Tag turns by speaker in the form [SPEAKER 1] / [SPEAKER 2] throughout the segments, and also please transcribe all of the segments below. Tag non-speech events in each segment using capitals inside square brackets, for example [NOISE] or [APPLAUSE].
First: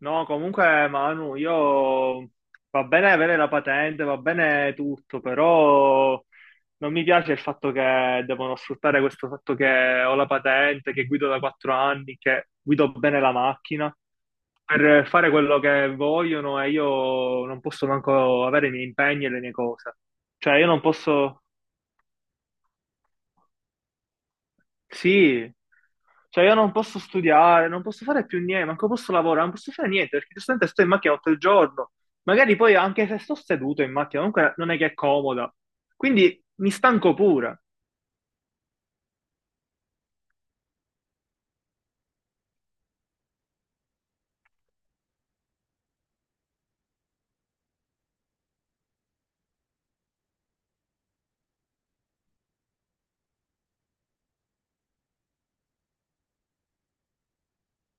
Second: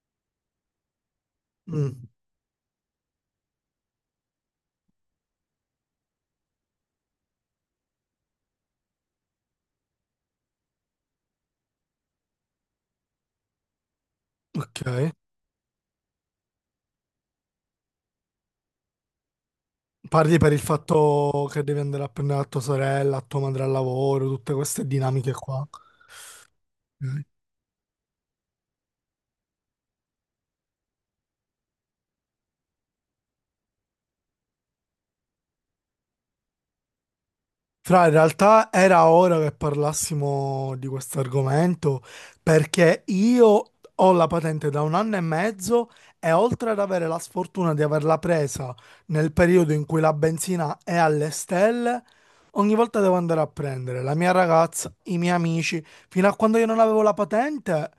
[SPEAKER 1] No, comunque Manu,
[SPEAKER 2] Mm,
[SPEAKER 1] io va bene avere la patente, va bene tutto, però non mi piace il fatto che devono sfruttare questo fatto che ho la patente, che guido da quattro anni, che guido bene la macchina
[SPEAKER 2] ok.
[SPEAKER 1] per fare quello che vogliono e io non posso manco avere i miei impegni e le mie cose.
[SPEAKER 2] Parli per
[SPEAKER 1] Cioè,
[SPEAKER 2] il
[SPEAKER 1] io non posso.
[SPEAKER 2] fatto che devi andare a prendere la tua sorella, la tua madre al lavoro, tutte queste dinamiche
[SPEAKER 1] Sì,
[SPEAKER 2] qua.
[SPEAKER 1] cioè io non posso
[SPEAKER 2] Ok.
[SPEAKER 1] studiare, non posso fare più niente, manco posso lavorare, non posso fare niente perché giustamente sto in macchina tutto il giorno. Magari poi anche se sto seduto in macchina, comunque non è che è comoda. Quindi mi stanco pure.
[SPEAKER 2] Fra, in realtà era ora che parlassimo di questo argomento perché io ho la patente da un anno e mezzo e oltre ad avere la sfortuna di averla presa nel periodo in cui la benzina è alle stelle, ogni volta devo andare a prendere la mia ragazza, i miei amici, fino a quando io non avevo la patente.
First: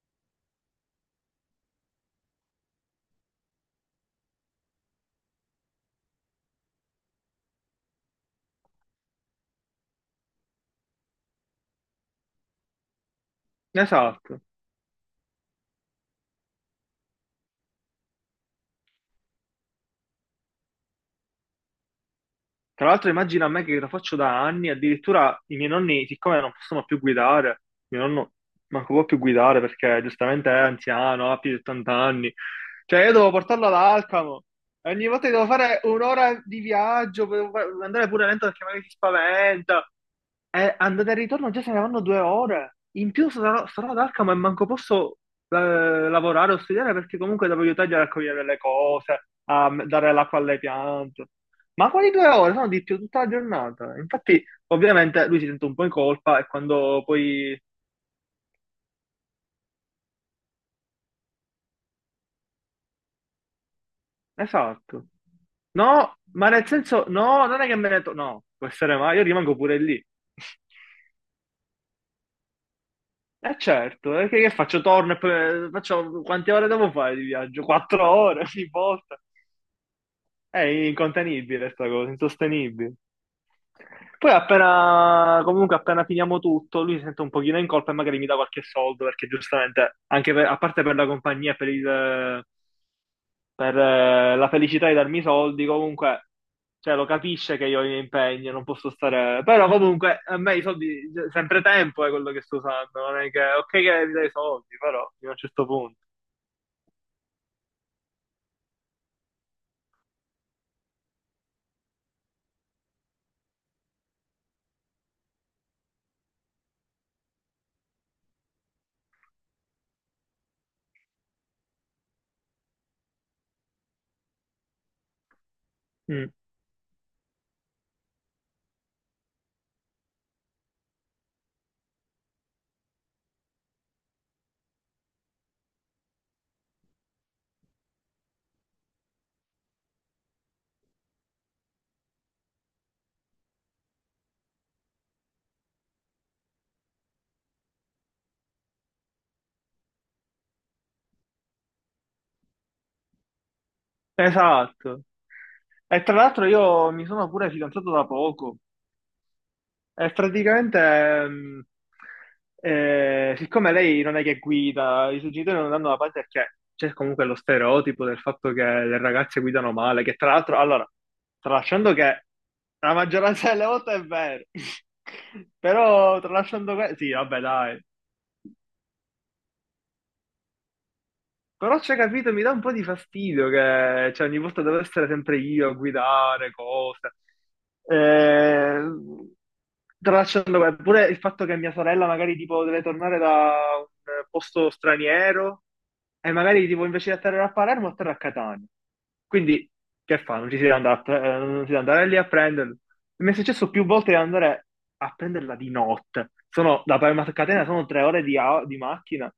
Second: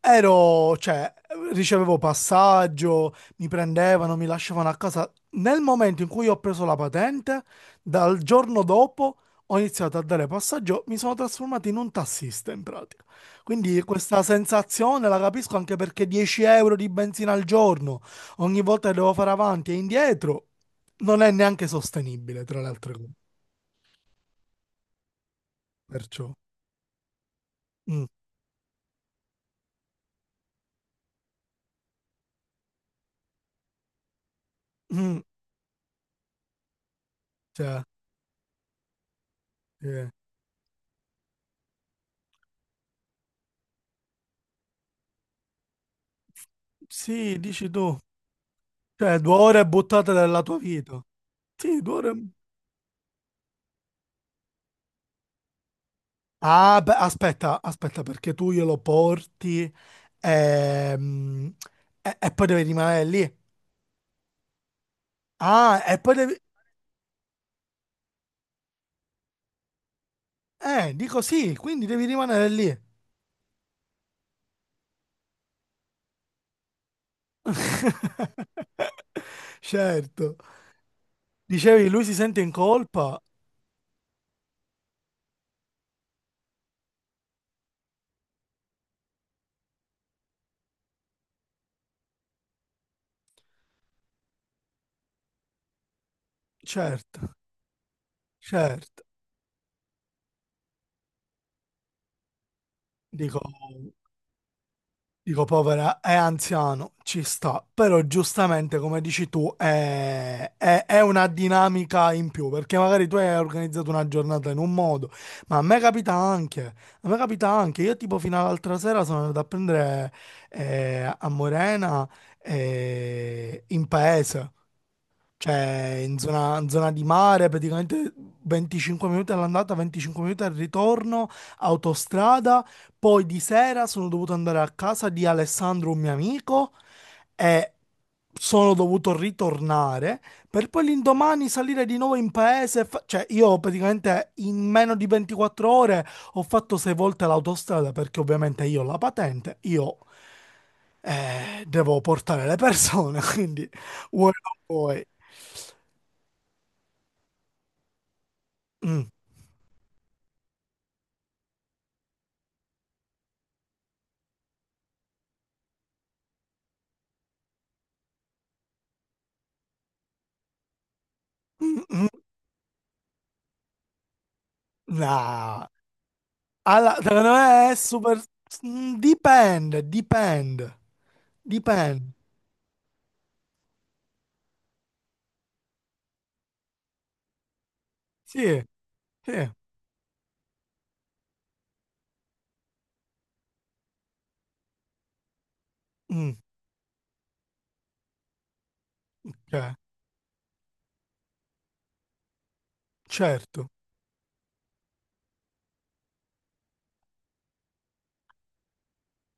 [SPEAKER 2] Ero, cioè, ricevevo passaggio, mi prendevano, mi lasciavano a casa. Nel momento in cui ho preso la patente, dal giorno dopo ho iniziato a dare passaggio, mi sono trasformato in un tassista in pratica. Quindi questa
[SPEAKER 1] Esatto.
[SPEAKER 2] sensazione la capisco anche perché 10 euro di benzina al giorno, ogni volta che devo fare avanti e indietro, non è neanche sostenibile, tra le
[SPEAKER 1] Tra
[SPEAKER 2] altre cose.
[SPEAKER 1] l'altro immagina a me che lo faccio da anni, addirittura i miei nonni,
[SPEAKER 2] Perciò,
[SPEAKER 1] siccome non possono più guidare, mio
[SPEAKER 2] mm,
[SPEAKER 1] nonno manco può più guidare perché giustamente è anziano, ha più di 80 anni, cioè io devo portarlo ad Alcamo, e ogni
[SPEAKER 2] mm,
[SPEAKER 1] volta che devo fare un'ora di viaggio,
[SPEAKER 2] cioè,
[SPEAKER 1] andare pure lento perché magari si spaventa,
[SPEAKER 2] eh.
[SPEAKER 1] andata e ritorno già saranno due ore. In più sarò ad Alcamo e manco posso eh, lavorare o studiare perché
[SPEAKER 2] Sì,
[SPEAKER 1] comunque devo
[SPEAKER 2] dici
[SPEAKER 1] aiutargli
[SPEAKER 2] tu,
[SPEAKER 1] a raccogliere le
[SPEAKER 2] cioè,
[SPEAKER 1] cose,
[SPEAKER 2] 2 ore buttate
[SPEAKER 1] dare l'acqua
[SPEAKER 2] della tua
[SPEAKER 1] alle
[SPEAKER 2] vita.
[SPEAKER 1] piante.
[SPEAKER 2] Sì,
[SPEAKER 1] Ma
[SPEAKER 2] due
[SPEAKER 1] quali
[SPEAKER 2] ore.
[SPEAKER 1] due ore? Sono di più tutta la giornata. Infatti, ovviamente, lui si sente un po' in colpa e
[SPEAKER 2] Ah, beh,
[SPEAKER 1] quando poi...
[SPEAKER 2] aspetta, aspetta, perché tu glielo porti ehm, e poi devi rimanere lì.
[SPEAKER 1] Esatto.
[SPEAKER 2] Ah, e poi
[SPEAKER 1] No,
[SPEAKER 2] devi.
[SPEAKER 1] ma nel senso, no, non è che me ne... No, può essere mai, io rimango pure lì.
[SPEAKER 2] Dico sì, quindi devi rimanere lì.
[SPEAKER 1] Eh certo, che faccio? Torno e poi faccio quante ore devo fare di viaggio? Quattro ore [LAUGHS] ogni volta.
[SPEAKER 2] [LAUGHS] Certo.
[SPEAKER 1] È incontenibile
[SPEAKER 2] Dicevi,
[SPEAKER 1] sta
[SPEAKER 2] lui
[SPEAKER 1] cosa,
[SPEAKER 2] si sente in
[SPEAKER 1] insostenibile.
[SPEAKER 2] colpa?
[SPEAKER 1] Poi appena, comunque appena finiamo tutto, lui si sente un pochino in colpa e magari mi dà qualche soldo, perché giustamente, anche a parte per la compagnia, e per, la felicità di darmi i soldi, comunque, cioè, lo
[SPEAKER 2] Certo,
[SPEAKER 1] capisce che io ho i miei impegni, non posso
[SPEAKER 2] certo.
[SPEAKER 1] stare... Però comunque, a me i soldi, cioè, sempre tempo è quello che sto usando, non è che,
[SPEAKER 2] Dico...
[SPEAKER 1] ok che mi dai i soldi, però, fino a un
[SPEAKER 2] Dico,
[SPEAKER 1] certo punto.
[SPEAKER 2] povera, è anziano, ci sta, però giustamente, come dici tu, è una dinamica in più, perché magari tu hai organizzato una giornata in un modo, ma a me capita anche, io tipo fino all'altra sera sono andato a prendere a Morena in paese. Cioè,
[SPEAKER 1] Mm.
[SPEAKER 2] in zona di mare, praticamente 25 minuti all'andata, 25 minuti al ritorno, autostrada. Poi di sera sono dovuto andare a casa di Alessandro, un mio amico, e sono dovuto ritornare per poi l'indomani salire di nuovo in paese. Cioè, io praticamente in meno di 24 ore ho fatto sei volte l'autostrada perché ovviamente io ho la patente, io devo portare le persone, [LAUGHS] quindi vuoi non
[SPEAKER 1] Esatto.
[SPEAKER 2] vuoi.
[SPEAKER 1] E tra l'altro io mi sono pure fidanzato da poco.
[SPEAKER 2] Mm,
[SPEAKER 1] E praticamente, siccome lei non è che guida, i suoi genitori non danno la parte perché c'è comunque lo stereotipo del fatto che le ragazze guidano male, che tra l'altro, allora,
[SPEAKER 2] mm,
[SPEAKER 1] tralasciando
[SPEAKER 2] mm,
[SPEAKER 1] che la maggioranza delle volte è vero, [LAUGHS]
[SPEAKER 2] no.
[SPEAKER 1] però tralasciando sì,
[SPEAKER 2] Secondo
[SPEAKER 1] vabbè,
[SPEAKER 2] me è
[SPEAKER 1] dai.
[SPEAKER 2] super... Dipende, dipende,
[SPEAKER 1] Però c'è
[SPEAKER 2] dipende.
[SPEAKER 1] capito, mi dà un po' di fastidio che cioè, ogni volta devo essere sempre io a guidare cose.
[SPEAKER 2] Sì,
[SPEAKER 1] Eh,
[SPEAKER 2] sì.
[SPEAKER 1] tracciando web. Pure il fatto che mia sorella magari tipo deve tornare da un posto straniero e
[SPEAKER 2] Mm,
[SPEAKER 1] magari tipo invece di atterrare a Palermo atterra a Catania. Quindi
[SPEAKER 2] cioè,
[SPEAKER 1] che fa? Non ci si deve andare, non si deve andare lì a prenderlo. Mi è
[SPEAKER 2] certo,
[SPEAKER 1] successo più volte di andare a prenderla di notte. Da Palermo a Catania sono tre ore di macchina.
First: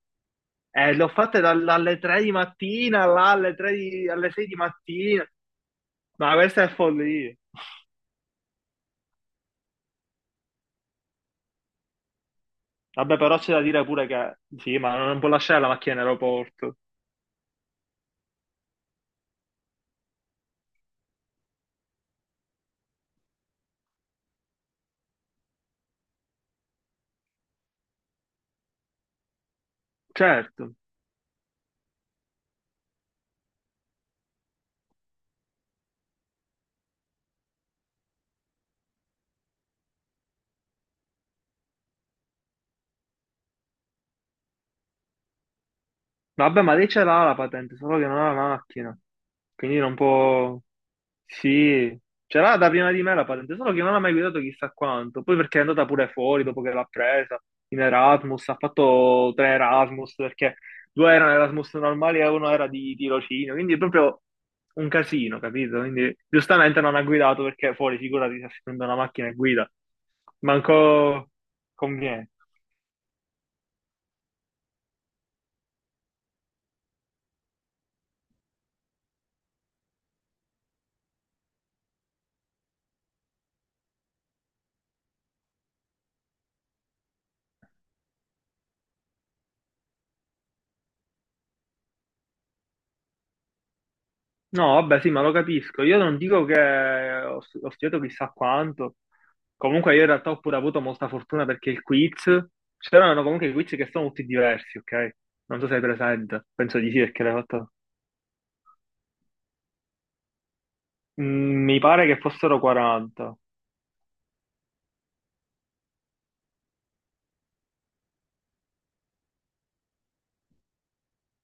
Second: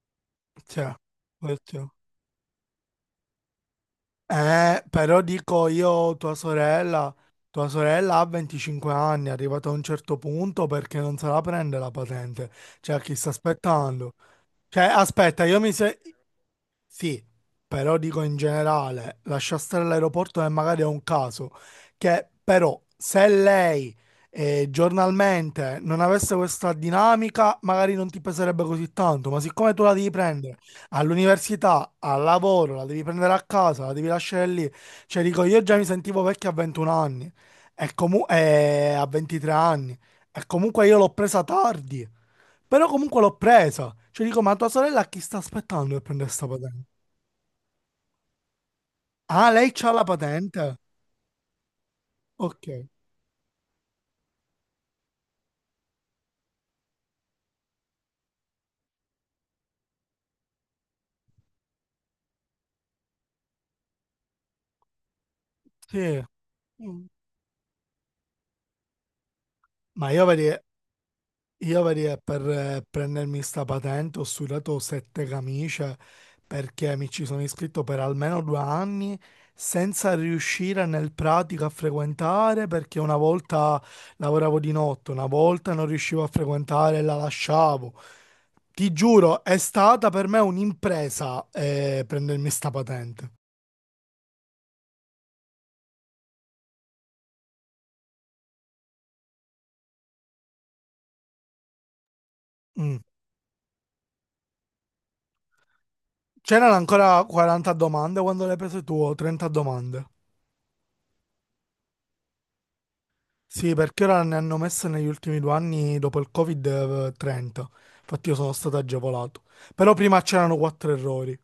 [SPEAKER 2] cioè,
[SPEAKER 1] L'ho fatta
[SPEAKER 2] questo-
[SPEAKER 1] dalle 3 di mattina, là alle 6 di
[SPEAKER 2] Però
[SPEAKER 1] mattina.
[SPEAKER 2] dico io,
[SPEAKER 1] Ma questa è follia.
[SPEAKER 2] tua sorella ha 25 anni, è arrivata a un certo punto perché non se la prende la patente. Cioè, chi
[SPEAKER 1] Vabbè,
[SPEAKER 2] sta
[SPEAKER 1] però c'è da dire pure
[SPEAKER 2] aspettando?
[SPEAKER 1] che sì,
[SPEAKER 2] Cioè,
[SPEAKER 1] ma non può
[SPEAKER 2] aspetta,
[SPEAKER 1] lasciare
[SPEAKER 2] io
[SPEAKER 1] la
[SPEAKER 2] mi
[SPEAKER 1] macchina
[SPEAKER 2] se...
[SPEAKER 1] in aeroporto.
[SPEAKER 2] Sì, però dico in generale, lascia stare l'aeroporto e magari è un caso, che però se lei giornalmente non avesse questa dinamica, magari non ti peserebbe così tanto, ma siccome tu la devi prendere
[SPEAKER 1] Certo.
[SPEAKER 2] all'università, al lavoro, la devi prendere a casa, la devi lasciare lì, cioè dico io già mi sentivo vecchio a 21 anni, e a 23 anni, e comunque io l'ho presa tardi. Però comunque l'ho presa. Cioè dico, ma tua sorella a chi sta aspettando per prendere sta
[SPEAKER 1] Vabbè, ma
[SPEAKER 2] patente?
[SPEAKER 1] lei ce l'ha la patente, solo che non ha la macchina.
[SPEAKER 2] Ah, lei
[SPEAKER 1] Quindi
[SPEAKER 2] c'ha
[SPEAKER 1] non
[SPEAKER 2] la
[SPEAKER 1] può.
[SPEAKER 2] patente?
[SPEAKER 1] Sì, ce l'ha
[SPEAKER 2] Ok.
[SPEAKER 1] da prima di me la patente, solo che non ha mai guidato chissà quanto. Poi perché è andata pure fuori dopo che l'ha presa in Erasmus, ha fatto tre Erasmus perché due erano Erasmus normali e uno era di tirocinio, quindi è proprio un casino, capito? Quindi
[SPEAKER 2] Sì.
[SPEAKER 1] giustamente non ha
[SPEAKER 2] Mm.
[SPEAKER 1] guidato perché fuori, figurati, si è una macchina e guida,
[SPEAKER 2] Ma io vedi,
[SPEAKER 1] manco
[SPEAKER 2] Io vedi,
[SPEAKER 1] conviene.
[SPEAKER 2] per prendermi sta patente ho sudato sette camicie perché mi ci sono iscritto per almeno 2 anni senza riuscire nel pratico a frequentare perché una volta lavoravo di notte, una volta non riuscivo a frequentare e la lasciavo. Ti giuro, è stata per me un'impresa prendermi sta patente.
[SPEAKER 1] No, vabbè, sì, ma lo capisco. Io non dico che ho studiato chissà quanto. Comunque, io in realtà ho pure avuto molta fortuna perché il quiz.
[SPEAKER 2] Mm.
[SPEAKER 1] C'erano comunque i quiz che sono tutti diversi, ok? Non so se hai presente.
[SPEAKER 2] C'erano
[SPEAKER 1] Penso di sì, perché
[SPEAKER 2] ancora
[SPEAKER 1] l'hai
[SPEAKER 2] 40
[SPEAKER 1] fatto.
[SPEAKER 2] domande quando l'hai prese tu o 30 domande?
[SPEAKER 1] Mm, mi pare che fossero 40.
[SPEAKER 2] Sì, perché ora ne hanno messe negli ultimi 2 anni dopo il Covid-30. Infatti io sono stato agevolato. Però prima c'erano quattro errori.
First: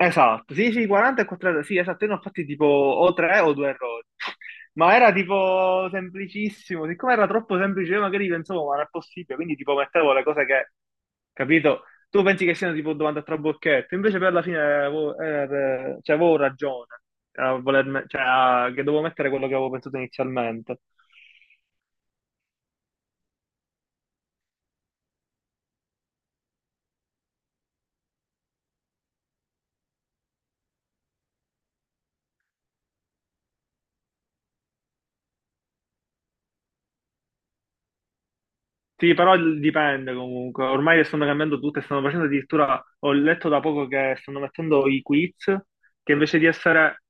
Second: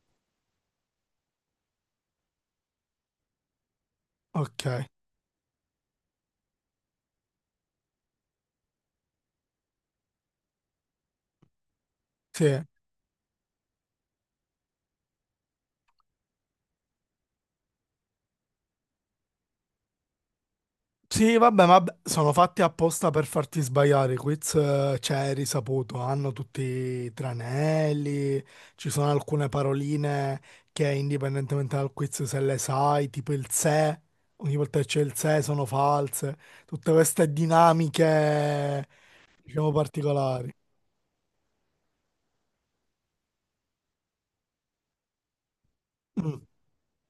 [SPEAKER 1] Esatto, sì, sì, 40 e 4 errori, sì, esatto, io ne ho fatti tipo o 3 o 2 errori,
[SPEAKER 2] Ok,
[SPEAKER 1] ma era tipo semplicissimo, siccome era troppo semplice io magari pensavo ma non è possibile, quindi tipo mettevo le cose che, capito, tu pensi che
[SPEAKER 2] sì.
[SPEAKER 1] siano tipo domande a trabocchetto, invece per la fine avevo, avevo ragione, a che dovevo mettere quello che avevo pensato inizialmente.
[SPEAKER 2] Sì, vabbè, sono fatti apposta per farti sbagliare. I quiz, cioè, è risaputo, hanno tutti i tranelli, ci sono alcune paroline che indipendentemente dal quiz se le sai, tipo il se, ogni volta che c'è il se sono false. Tutte queste dinamiche,
[SPEAKER 1] Sì, però
[SPEAKER 2] diciamo,
[SPEAKER 1] dipende
[SPEAKER 2] particolari.
[SPEAKER 1] comunque. Ormai le stanno cambiando tutte, stanno facendo addirittura, ho letto da poco che stanno mettendo i quiz, che invece
[SPEAKER 2] Mm.
[SPEAKER 1] di essere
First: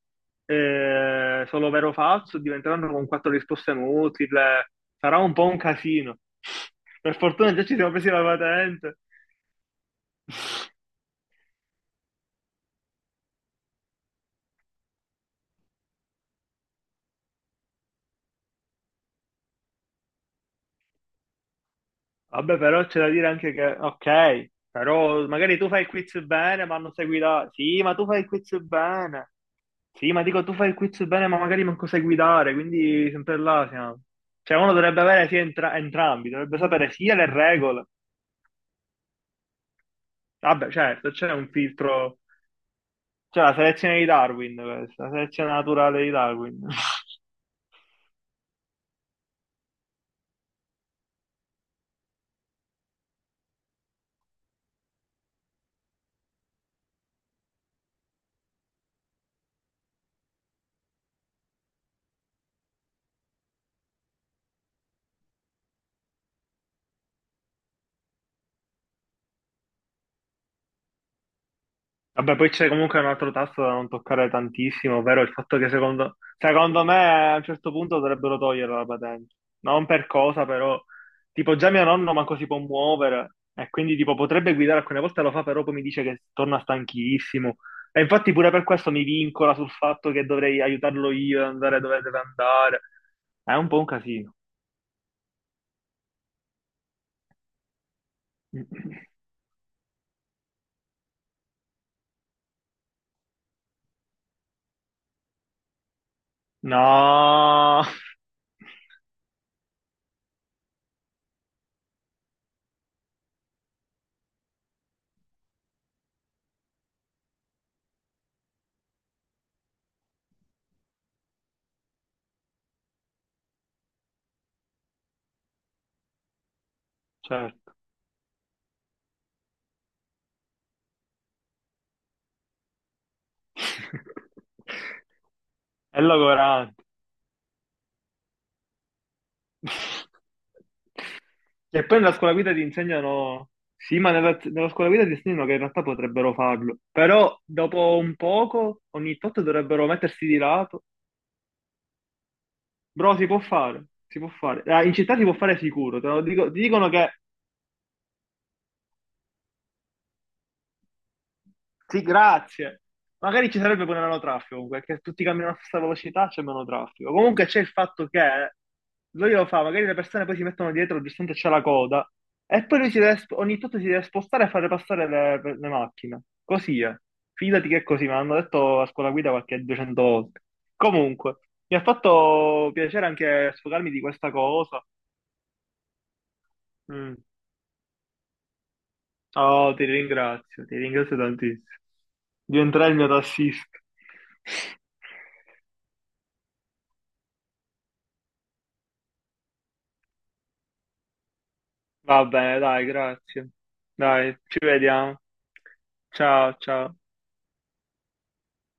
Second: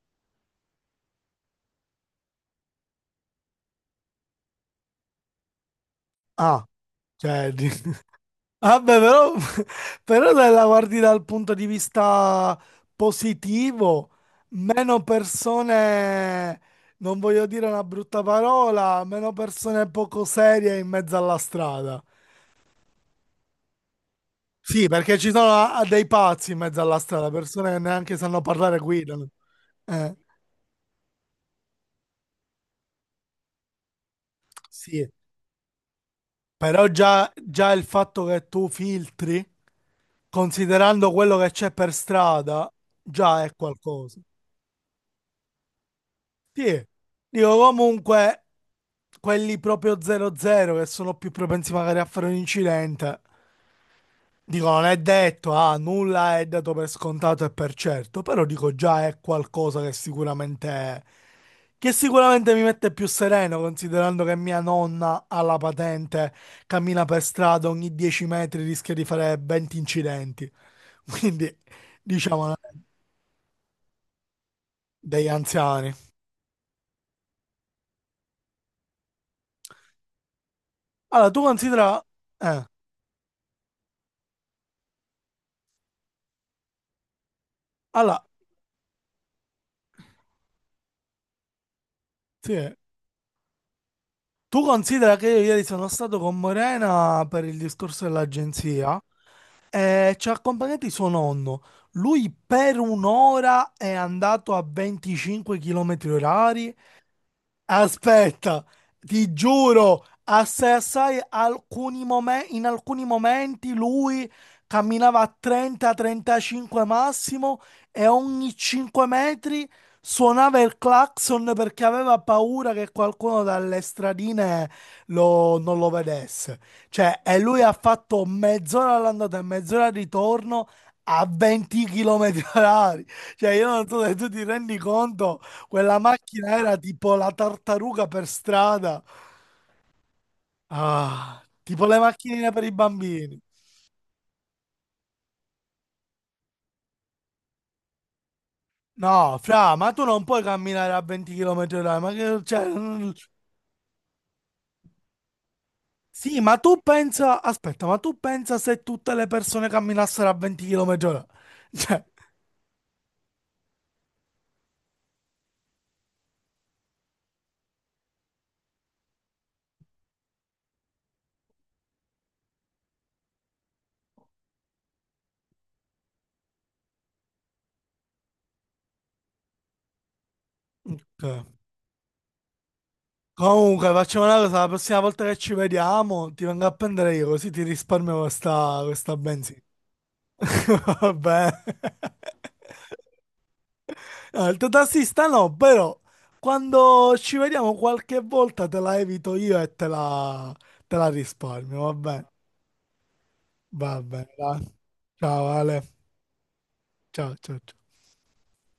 [SPEAKER 1] solo vero o falso, diventeranno con quattro risposte multiple. Sarà un po' un casino.
[SPEAKER 2] Ah,
[SPEAKER 1] Per
[SPEAKER 2] cioè,
[SPEAKER 1] fortuna già ci siamo presi
[SPEAKER 2] [LAUGHS]
[SPEAKER 1] la patente.
[SPEAKER 2] vabbè, [LAUGHS] però se la guardi dal punto di vista positivo, meno persone, non voglio dire una brutta parola, meno persone poco serie in mezzo alla strada.
[SPEAKER 1] Vabbè, però c'è da dire anche che, ok,
[SPEAKER 2] Sì, perché
[SPEAKER 1] però
[SPEAKER 2] ci sono
[SPEAKER 1] magari tu fai il
[SPEAKER 2] dei
[SPEAKER 1] quiz
[SPEAKER 2] pazzi in
[SPEAKER 1] bene, ma
[SPEAKER 2] mezzo
[SPEAKER 1] non
[SPEAKER 2] alla
[SPEAKER 1] segui
[SPEAKER 2] strada,
[SPEAKER 1] la...
[SPEAKER 2] persone che
[SPEAKER 1] Sì, ma tu
[SPEAKER 2] neanche
[SPEAKER 1] fai il
[SPEAKER 2] sanno
[SPEAKER 1] quiz
[SPEAKER 2] parlare e guidano.
[SPEAKER 1] bene. Sì,
[SPEAKER 2] Eh,
[SPEAKER 1] ma dico, tu fai il quiz bene, ma magari manco sai guidare, quindi sempre là siamo. Cioè, uno dovrebbe
[SPEAKER 2] sì,
[SPEAKER 1] avere entrambi, dovrebbe
[SPEAKER 2] però
[SPEAKER 1] sapere sia le
[SPEAKER 2] già, già il
[SPEAKER 1] regole.
[SPEAKER 2] fatto che tu filtri,
[SPEAKER 1] Vabbè, certo,
[SPEAKER 2] considerando
[SPEAKER 1] c'è
[SPEAKER 2] quello
[SPEAKER 1] un
[SPEAKER 2] che c'è per
[SPEAKER 1] filtro,
[SPEAKER 2] strada,
[SPEAKER 1] c'è
[SPEAKER 2] già
[SPEAKER 1] la
[SPEAKER 2] è
[SPEAKER 1] selezione di
[SPEAKER 2] qualcosa.
[SPEAKER 1] Darwin, questa, la selezione naturale di Darwin. [LAUGHS]
[SPEAKER 2] Sì, dico comunque quelli proprio 0-0 che sono più propensi magari a fare un incidente, dico non è detto, ah, nulla è dato per scontato e per certo, però dico già è qualcosa che sicuramente mi mette più sereno considerando che mia nonna ha la patente, cammina per strada ogni 10 metri rischia di fare 20 incidenti, [LAUGHS] quindi
[SPEAKER 1] Vabbè, poi
[SPEAKER 2] diciamo
[SPEAKER 1] c'è comunque un altro tasto da non toccare tantissimo, ovvero
[SPEAKER 2] degli
[SPEAKER 1] il fatto che
[SPEAKER 2] anziani.
[SPEAKER 1] secondo me a un certo punto dovrebbero togliere la patente. Non per cosa, però,
[SPEAKER 2] Allora tu
[SPEAKER 1] tipo già mio
[SPEAKER 2] considera...
[SPEAKER 1] nonno manco si può
[SPEAKER 2] Eh,
[SPEAKER 1] muovere e quindi tipo potrebbe guidare, alcune volte lo fa, però poi mi dice che torna stanchissimo. E
[SPEAKER 2] allora,
[SPEAKER 1] infatti pure per questo mi vincola sul fatto che dovrei aiutarlo io ad andare dove deve
[SPEAKER 2] sì.
[SPEAKER 1] andare. È un po' un casino.
[SPEAKER 2] Tu considera che io ieri sono stato con Morena per il discorso dell'agenzia
[SPEAKER 1] [CLEARS THROAT]
[SPEAKER 2] e ci ha accompagnati suo nonno. Lui per un'ora è andato a 25 km orari.
[SPEAKER 1] No,
[SPEAKER 2] Aspetta, ti giuro, a CSI in alcuni momenti lui camminava a 30-35 massimo e ogni 5 metri suonava il clacson perché aveva paura che qualcuno dalle stradine non lo vedesse. Cioè, e lui ha
[SPEAKER 1] certo.
[SPEAKER 2] fatto mezz'ora all'andata e mezz'ora al ritorno a 20 km orari. Cioè, io non so se tu ti rendi
[SPEAKER 1] [LAUGHS]
[SPEAKER 2] conto quella
[SPEAKER 1] È
[SPEAKER 2] macchina era
[SPEAKER 1] logorante.
[SPEAKER 2] tipo la tartaruga per strada.
[SPEAKER 1] [LAUGHS]
[SPEAKER 2] Ah,
[SPEAKER 1] E
[SPEAKER 2] tipo le
[SPEAKER 1] poi nella scuola
[SPEAKER 2] macchinine
[SPEAKER 1] guida ti
[SPEAKER 2] per i bambini.
[SPEAKER 1] insegnano, sì, ma nella scuola guida ti insegnano che in realtà potrebbero farlo, però dopo un poco, ogni
[SPEAKER 2] No,
[SPEAKER 1] tot
[SPEAKER 2] fra,
[SPEAKER 1] dovrebbero
[SPEAKER 2] ma tu non
[SPEAKER 1] mettersi di
[SPEAKER 2] puoi
[SPEAKER 1] lato,
[SPEAKER 2] camminare a 20 km orari, ma che, cioè, mm,
[SPEAKER 1] bro, si può fare, si può fare. Ah, in città si può fare sicuro, te lo
[SPEAKER 2] sì,
[SPEAKER 1] dico,
[SPEAKER 2] ma
[SPEAKER 1] ti
[SPEAKER 2] tu
[SPEAKER 1] dicono che
[SPEAKER 2] pensa, aspetta, ma tu pensa se tutte le persone camminassero a 20 km orari?
[SPEAKER 1] sì,
[SPEAKER 2] Cioè,
[SPEAKER 1] grazie. Magari ci sarebbe pure meno traffico, comunque, che tutti camminano alla stessa velocità, c'è meno traffico. Comunque c'è il fatto che lui lo fa, magari le persone poi si mettono dietro, giustamente c'è la coda, e poi lui ogni tanto si deve spostare e fare passare le macchine. Così è. Fidati che è così, me l'hanno detto a scuola guida qualche 200 volte. Comunque,
[SPEAKER 2] eh.
[SPEAKER 1] mi ha fatto piacere anche
[SPEAKER 2] Comunque,
[SPEAKER 1] sfogarmi di
[SPEAKER 2] facciamo
[SPEAKER 1] questa
[SPEAKER 2] una cosa, la
[SPEAKER 1] cosa.
[SPEAKER 2] prossima volta che ci vediamo ti vengo a prendere
[SPEAKER 1] Mm.
[SPEAKER 2] io, così ti risparmio questa, benzina.
[SPEAKER 1] Oh, ti
[SPEAKER 2] [LAUGHS]
[SPEAKER 1] ringrazio
[SPEAKER 2] Vabbè.
[SPEAKER 1] tantissimo. Diventerai il mio tassista.
[SPEAKER 2] No, il
[SPEAKER 1] [LAUGHS]
[SPEAKER 2] totassista no, però quando ci vediamo qualche volta te la evito io e te la risparmio,
[SPEAKER 1] Va bene, dai, grazie.
[SPEAKER 2] va bene,
[SPEAKER 1] Dai, ci
[SPEAKER 2] dai.
[SPEAKER 1] vediamo.
[SPEAKER 2] Ciao Ale,
[SPEAKER 1] Ciao, ciao.
[SPEAKER 2] ciao ciao ciao.